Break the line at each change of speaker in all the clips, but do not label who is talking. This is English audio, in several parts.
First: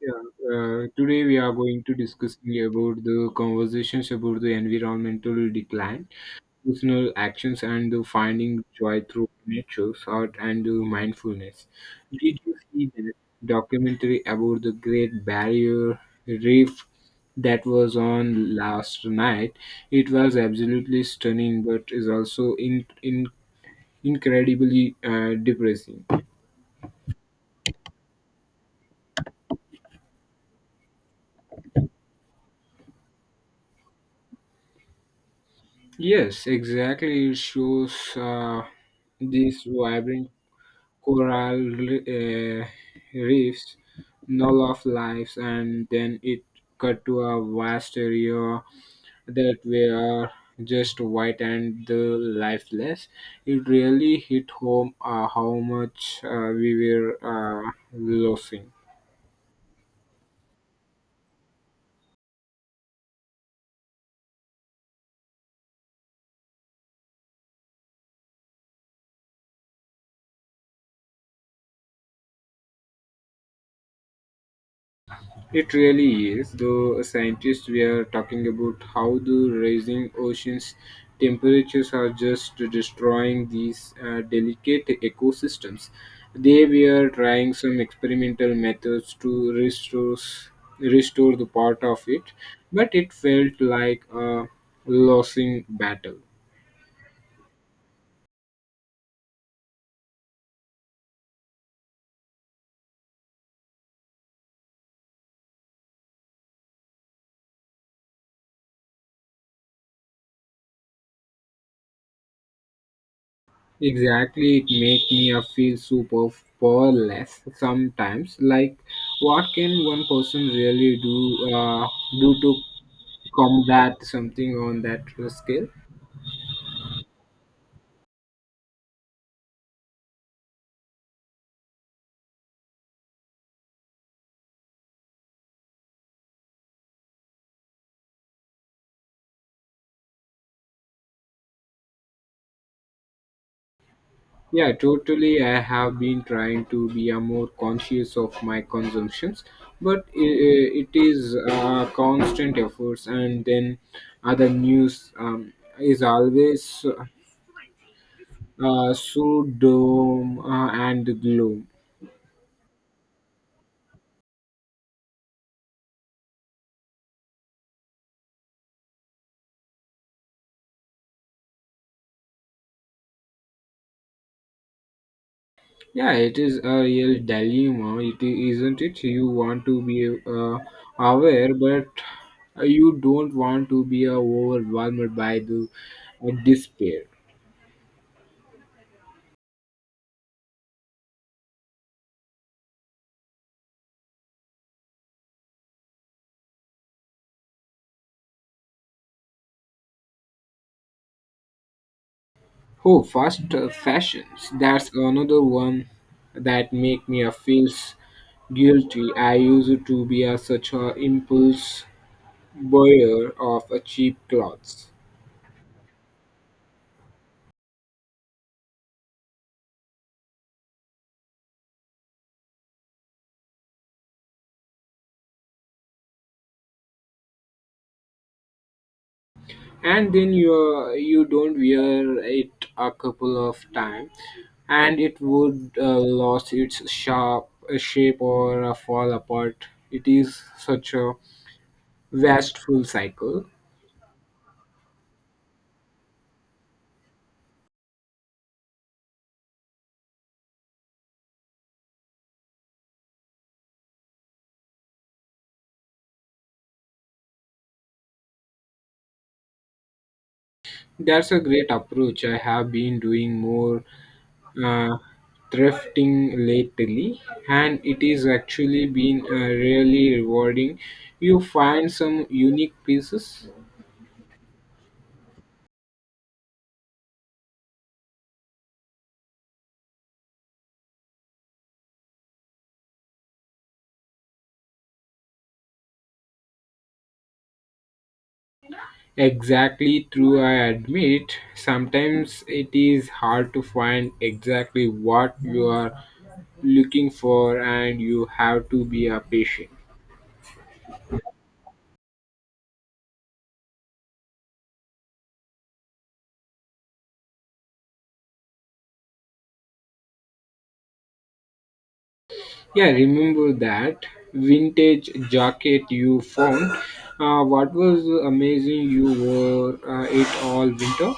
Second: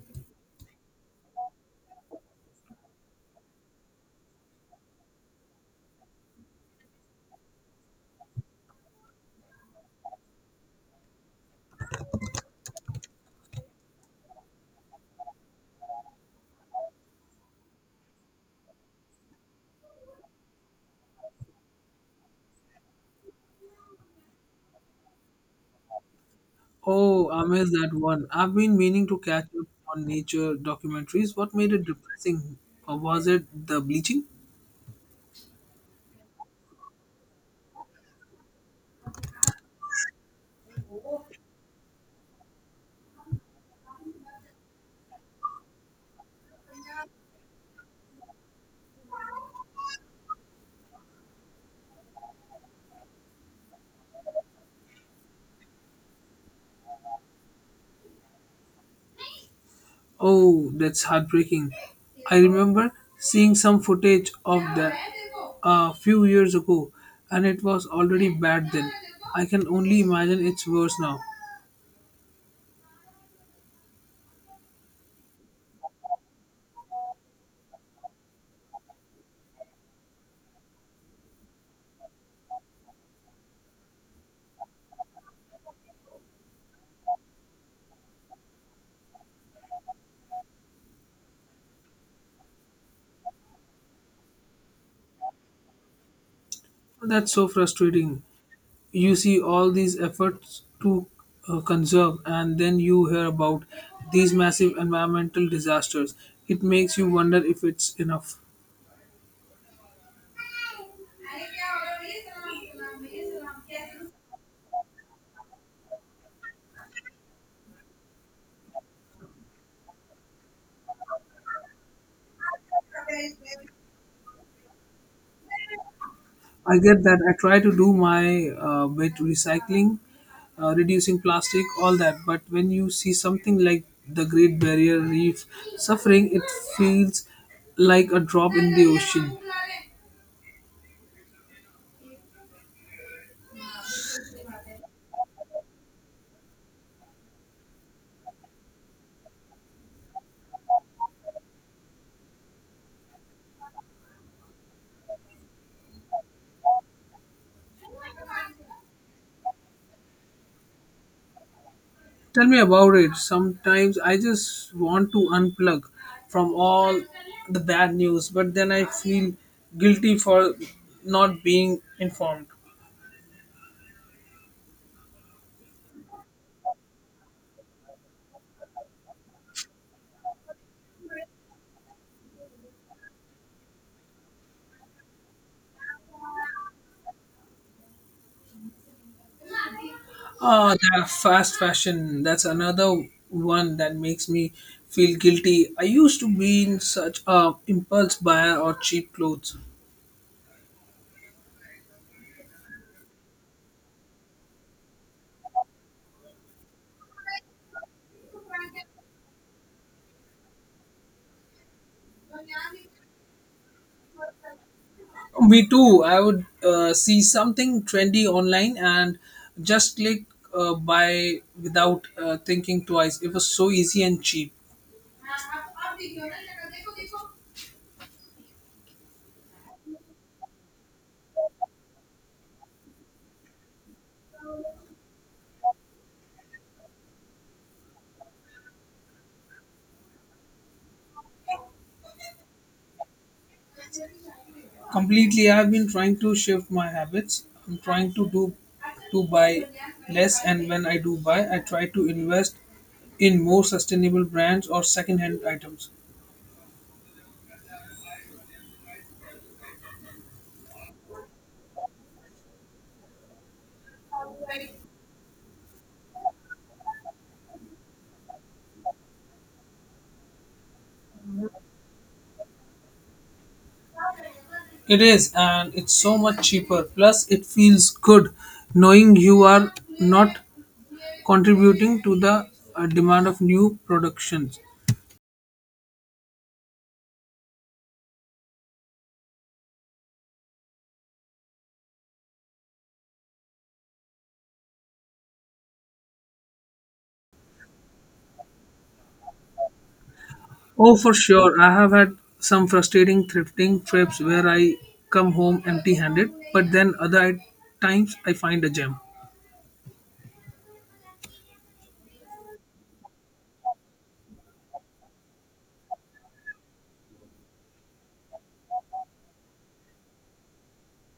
Yeah, Today we are going to discussing about the conversations about the environmental decline, personal actions, and the finding joy through nature, art, and the mindfulness. Did you see the documentary about the Great Barrier Reef that was on last night? It was absolutely stunning, but is also in incredibly depressing.
Oh, I missed that one. I've been meaning to catch up on nature documentaries. What made it depressing? Or was it the bleaching?
Yes, exactly. It shows these vibrant coral re- uh, reefs, null of lives, and then it cut to a vast area that were just white and the lifeless. It really hit home, how much we were losing.
Oh, that's heartbreaking. I remember seeing some footage of that a few years ago, and it was already bad then. I can only imagine it's worse now.
It really is, though scientists were talking about how the rising oceans temperatures are just destroying these delicate ecosystems. They were trying some experimental methods to restore the part of it, but it felt like a losing battle.
That's so frustrating. You see all these efforts to conserve, and then you hear about these massive environmental disasters. It makes you wonder if it's enough.
Exactly, it makes me feel super powerless sometimes. Like, what can one person really do to combat something on that scale.
I get that. I try to do my bit, recycling, reducing plastic, all that, but when you see something like the Great Barrier Reef suffering, it feels like a drop in the ocean.
Yeah, totally. I have been trying to be a more conscious of my consumptions, but it is constant efforts, and then other news is always so doom and gloom.
Tell me about it. Sometimes I just want to unplug from all the bad news, but then I feel guilty for not being informed.
Yeah, it is a real dilemma, it is, isn't it? You want to be aware, but you don't want to be overwhelmed by the despair.
Ah, that fast fashion. That's another one that makes me feel guilty. I used to be in such a impulse buyer or cheap clothes.
Oh, fast fashions. That's another one that make me feel guilty. I used to be a, such a impulse buyer of cheap clothes.
Me too. I would see something trendy online and just click buy without thinking twice. It was so easy and cheap.
And then you don't wear it a couple of time, and it would lose its sharp shape or fall apart. It is such a wasteful cycle.
Completely, I've been trying to shift my habits. I'm trying to do to buy less, and when I do buy, I try to invest in more sustainable brands or second-hand items.
That's a great approach. I have been doing more uh, thrifting lately, and it is actually been really rewarding. You find some unique pieces.
It is, and it's so much cheaper. Plus, it feels good knowing you are not contributing to the demand of new productions.
Exactly true, I admit. Sometimes it is hard to find exactly what you are looking for, and you have to be a patient.
Oh, for sure. I have had some frustrating thrifting trips where I come home empty handed, but then other times I find a gem.
Yeah, remember that vintage jacket you found. What was amazing, you wore it all winter?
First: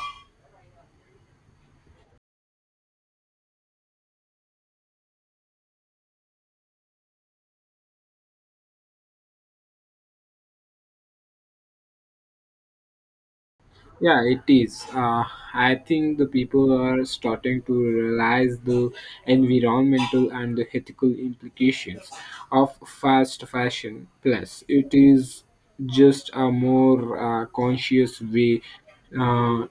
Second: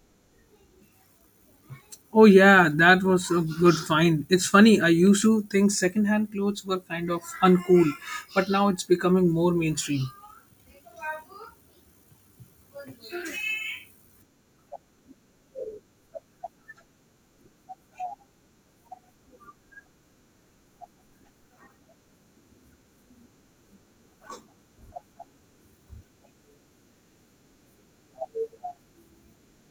Oh yeah, that was a good find. It's funny, I used to think secondhand clothes were kind of uncool, but now it's becoming more mainstream.
Yeah, it is. I think the people are starting to realize the environmental and the ethical implications of fast fashion. Plus, it is just a more conscious way uh,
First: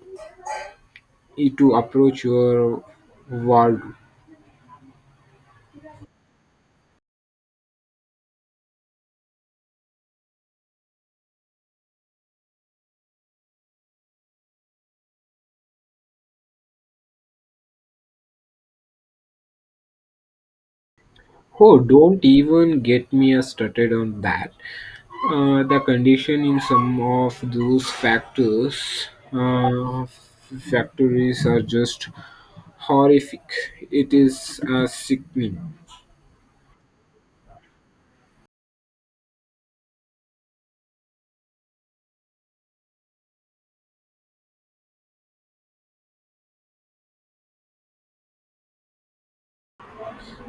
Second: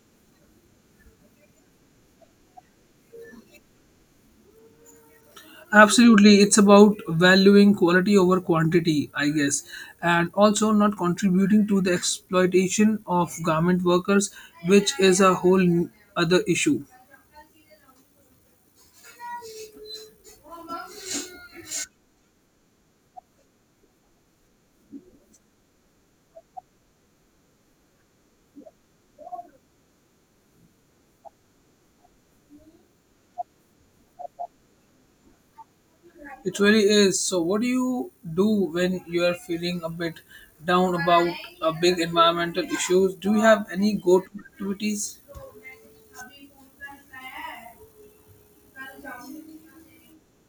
to approach your world.
Absolutely, it's about valuing quality over quantity, I guess, and also not contributing to the exploitation of garment workers, which is a whole other issue.
Oh, don't even get me started on that. The condition in some of those factories are just horrific. It is sickening.
It really is. So, what do you do when you are feeling a bit down about a big environmental issues? Do you have any go-to activities?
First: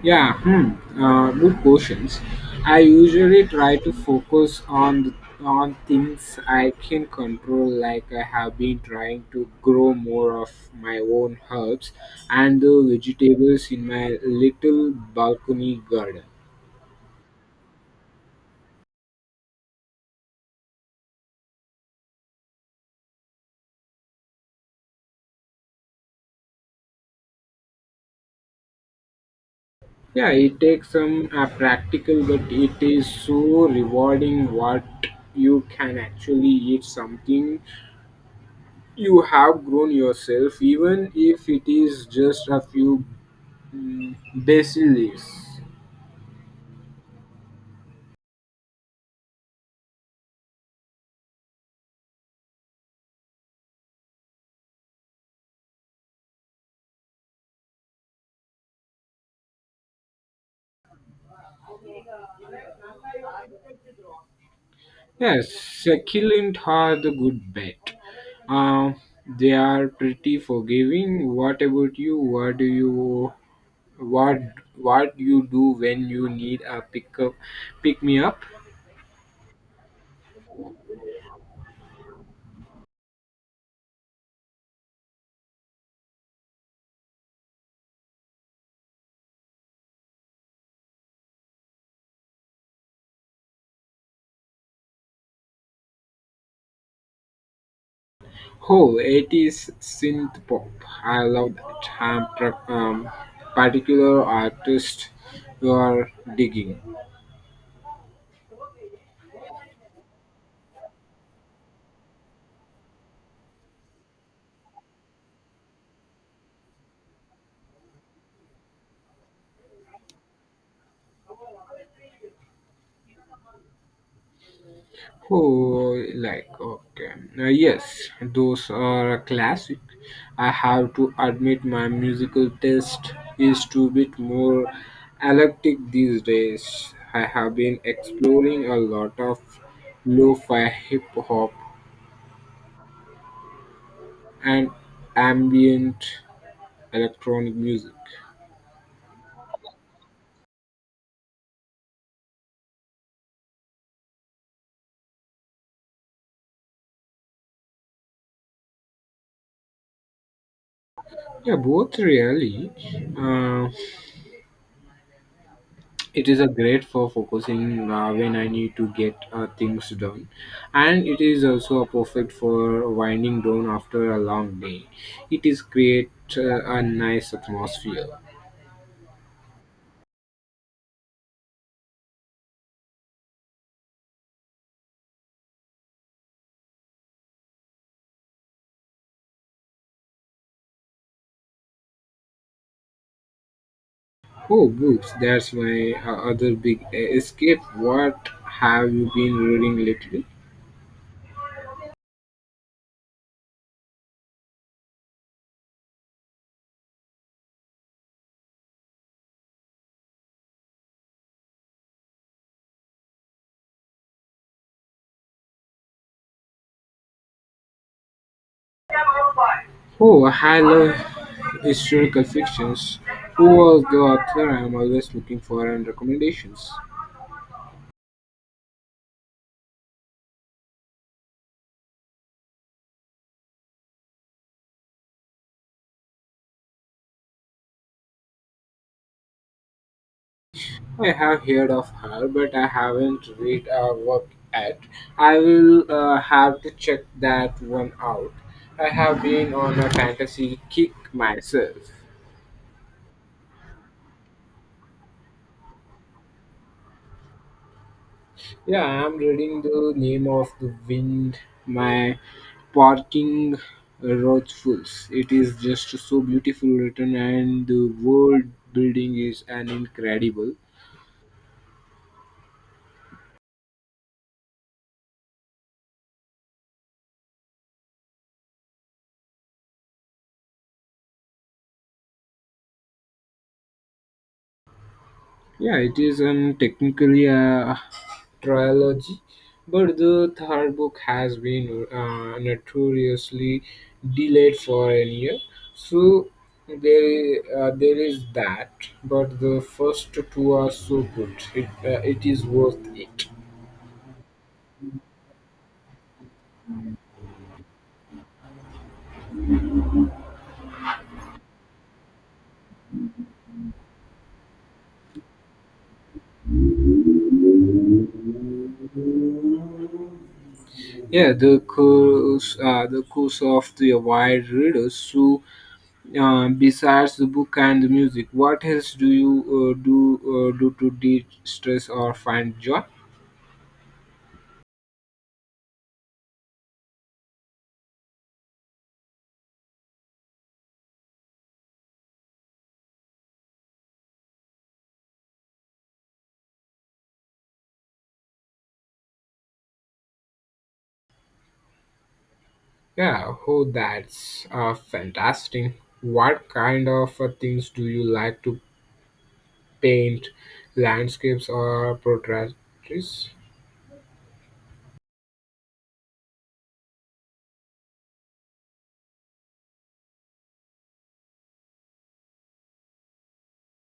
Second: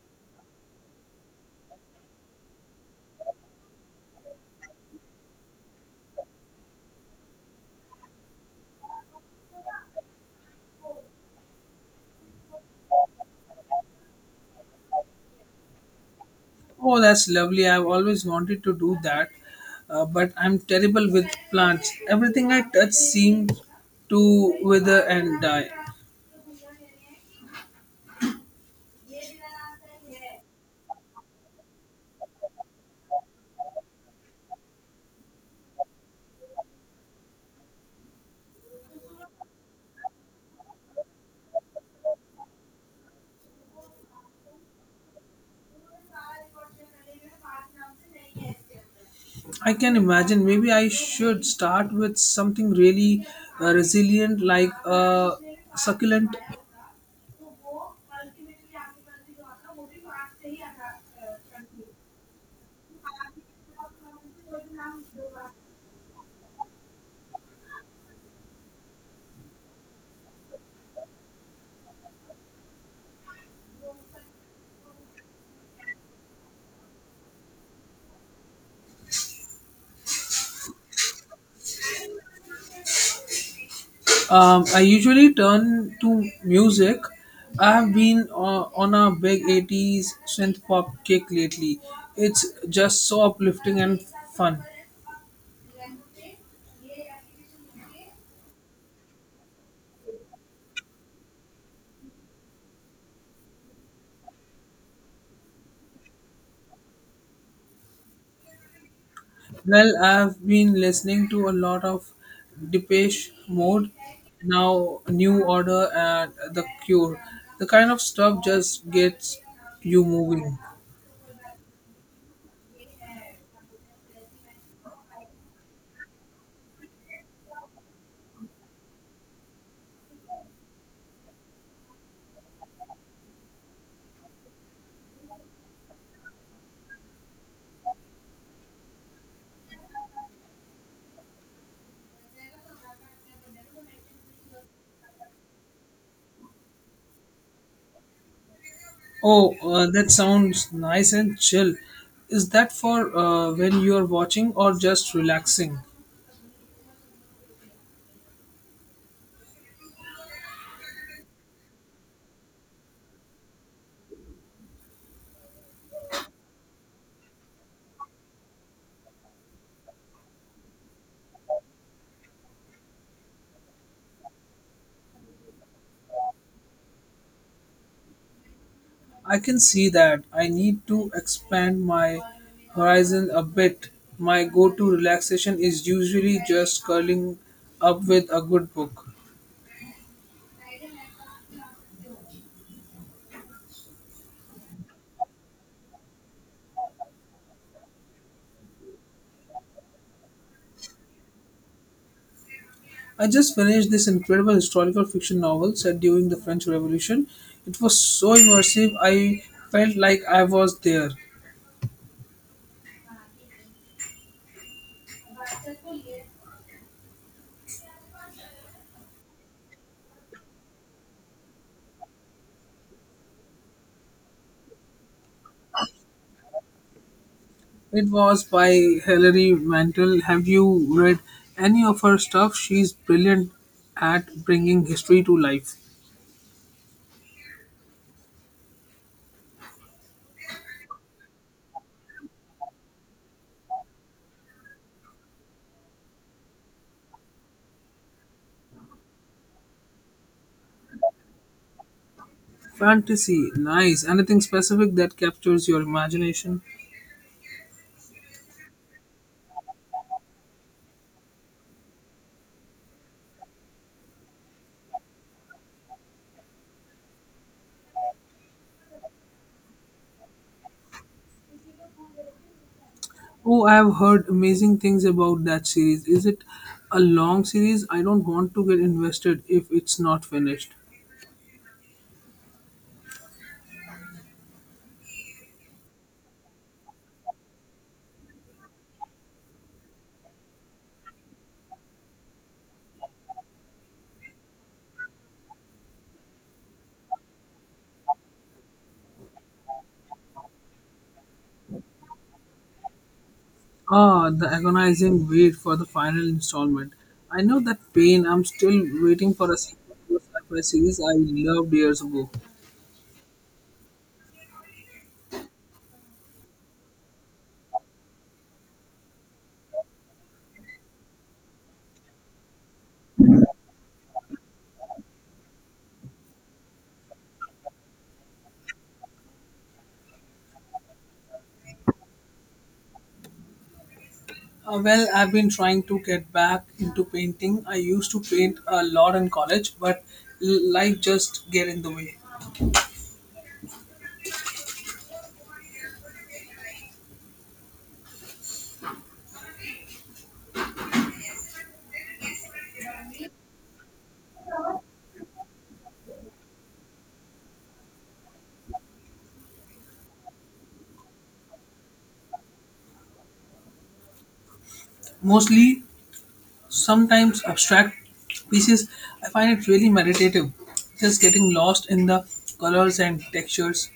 Yeah, good questions. I usually try to focus on on things I can control, like I have been trying to grow more of my own herbs and the vegetables in my little balcony garden.
Oh, that's lovely. I've always wanted to do that, but I'm terrible with plants. Everything I touch seems to wither and die.
Yeah, it takes some practical, but it is so rewarding what you can actually eat something you have grown yourself, even if it is just a few basil leaves.
I can imagine. Maybe I should start with something really resilient like a succulent.
Yes, succulent are the good bet. Uh, they are pretty forgiving. What about you? What do you what what you do when you need a pick me up?
I usually turn to music. I have been on a big eighties synth pop kick lately. It's just so uplifting and fun.
Oh, it is synth pop. I love that. I'm particular artist you are digging.
Well, I've been listening to a lot of Depeche Mode, now New Order, and The Cure. The kind of stuff just gets you moving.
Oh, like okay, yes, those are a classic. I have to admit, my musical taste is to bit more eclectic these days. I have been exploring a lot of lo-fi hip hop and ambient electronic music.
Oh, that sounds nice and chill. Is that for when you're watching or just relaxing?
Yeah, both really. Uh, It is a great for focusing when I need to get things done, and it is also a perfect for winding down after a long day. It is create a nice atmosphere.
I can see that. I need to expand my horizon a bit. My go to relaxation is usually just curling up with a good book.
Oh, books! That's my other big escape. What have you been reading lately?
I just finished this incredible historical fiction novel set during the French Revolution. It was so immersive, I felt like I was there.
Oh, I love historical fictions. Who was the author? I am always looking for and recommendations.
It was by Hilary Mantel. Have you read any of her stuff? She's brilliant at bringing history to life.
I have heard of her, but I haven't read her work yet. I will have to check that one out. I have been on a fantasy kick myself.
Fantasy, nice. Anything specific that captures your imagination?
Yeah, I am reading The Name of the Wind, my parking fools. It is just so beautifully written, and the world building is an incredible.
Oh, I have heard amazing things about that series. Is it a long series? I don't want to get invested if it's not finished.
Yeah, it is technically a trilogy, but the third book has been notoriously delayed for a year. So there is that. But the first two are so good; it is worth it.
Ah, the agonizing wait for the final installment. I know that pain. I'm still waiting for a sequel to a sci-fi series I loved years ago.
Yeah, the course of the wide readers. So, besides the book and the music, what else do you do to de-stress or find joy?
Well, I've been trying to get back into painting. I used to paint a lot in college, but life just get in the way.
Yeah, oh, that's fantastic. What kind of things do you like to paint? Landscapes or portraits?
Mostly sometimes abstract pieces. I find it really meditative, just getting lost in the colors and textures.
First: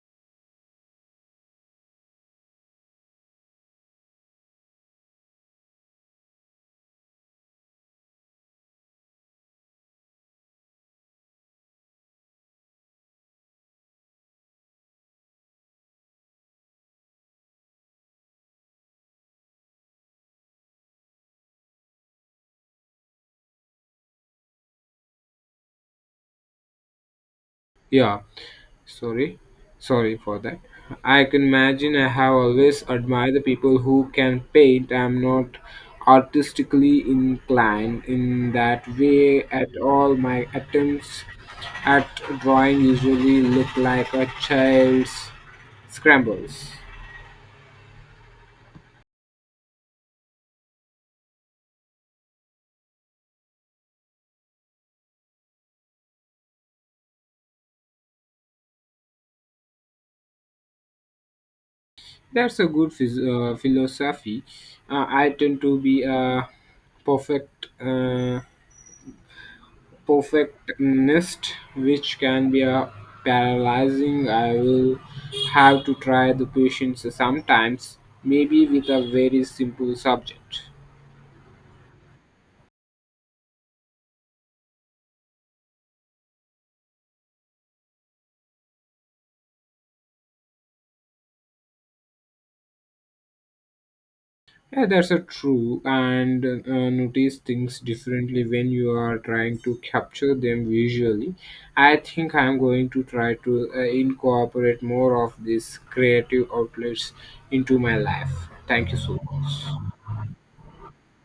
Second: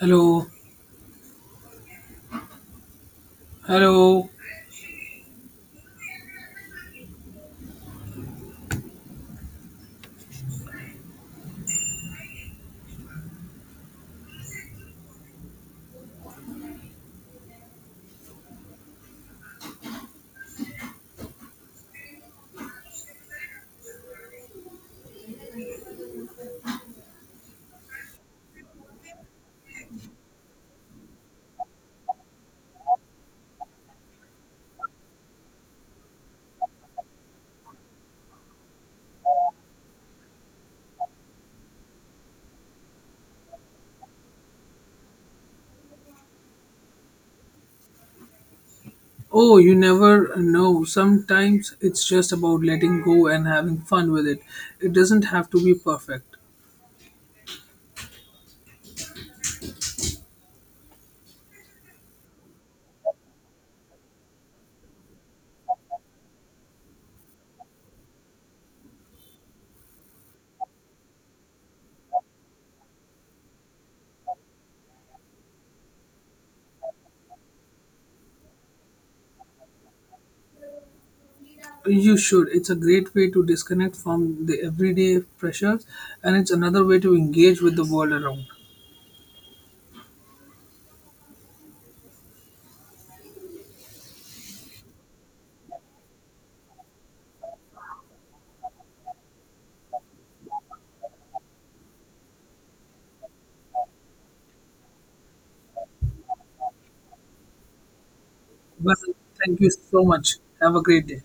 Hello, hello.
Yeah, sorry, sorry for that. I can imagine I have always admired the people who can paint. I'm not artistically inclined in that way at all. My attempts at drawing usually look like a child's scrambles.
Oh, you never know. Sometimes it's just about letting go and having fun with it. It doesn't have to be perfect.
That's a good philosophy. I tend to be a perfect uh, perfectionist, which can be a paralyzing. I will have to try the patience sometimes, maybe with a very simple subject.
You should. It's a great way to disconnect from the everyday pressures, and it's another way to engage with the world around.
Yeah, that's a true. And notice things differently when you are trying to capture them visually. I think I'm going to try to incorporate more of these creative outlets into my life. Thank
Well,
you so
thank you
much.
so much. Have a great day.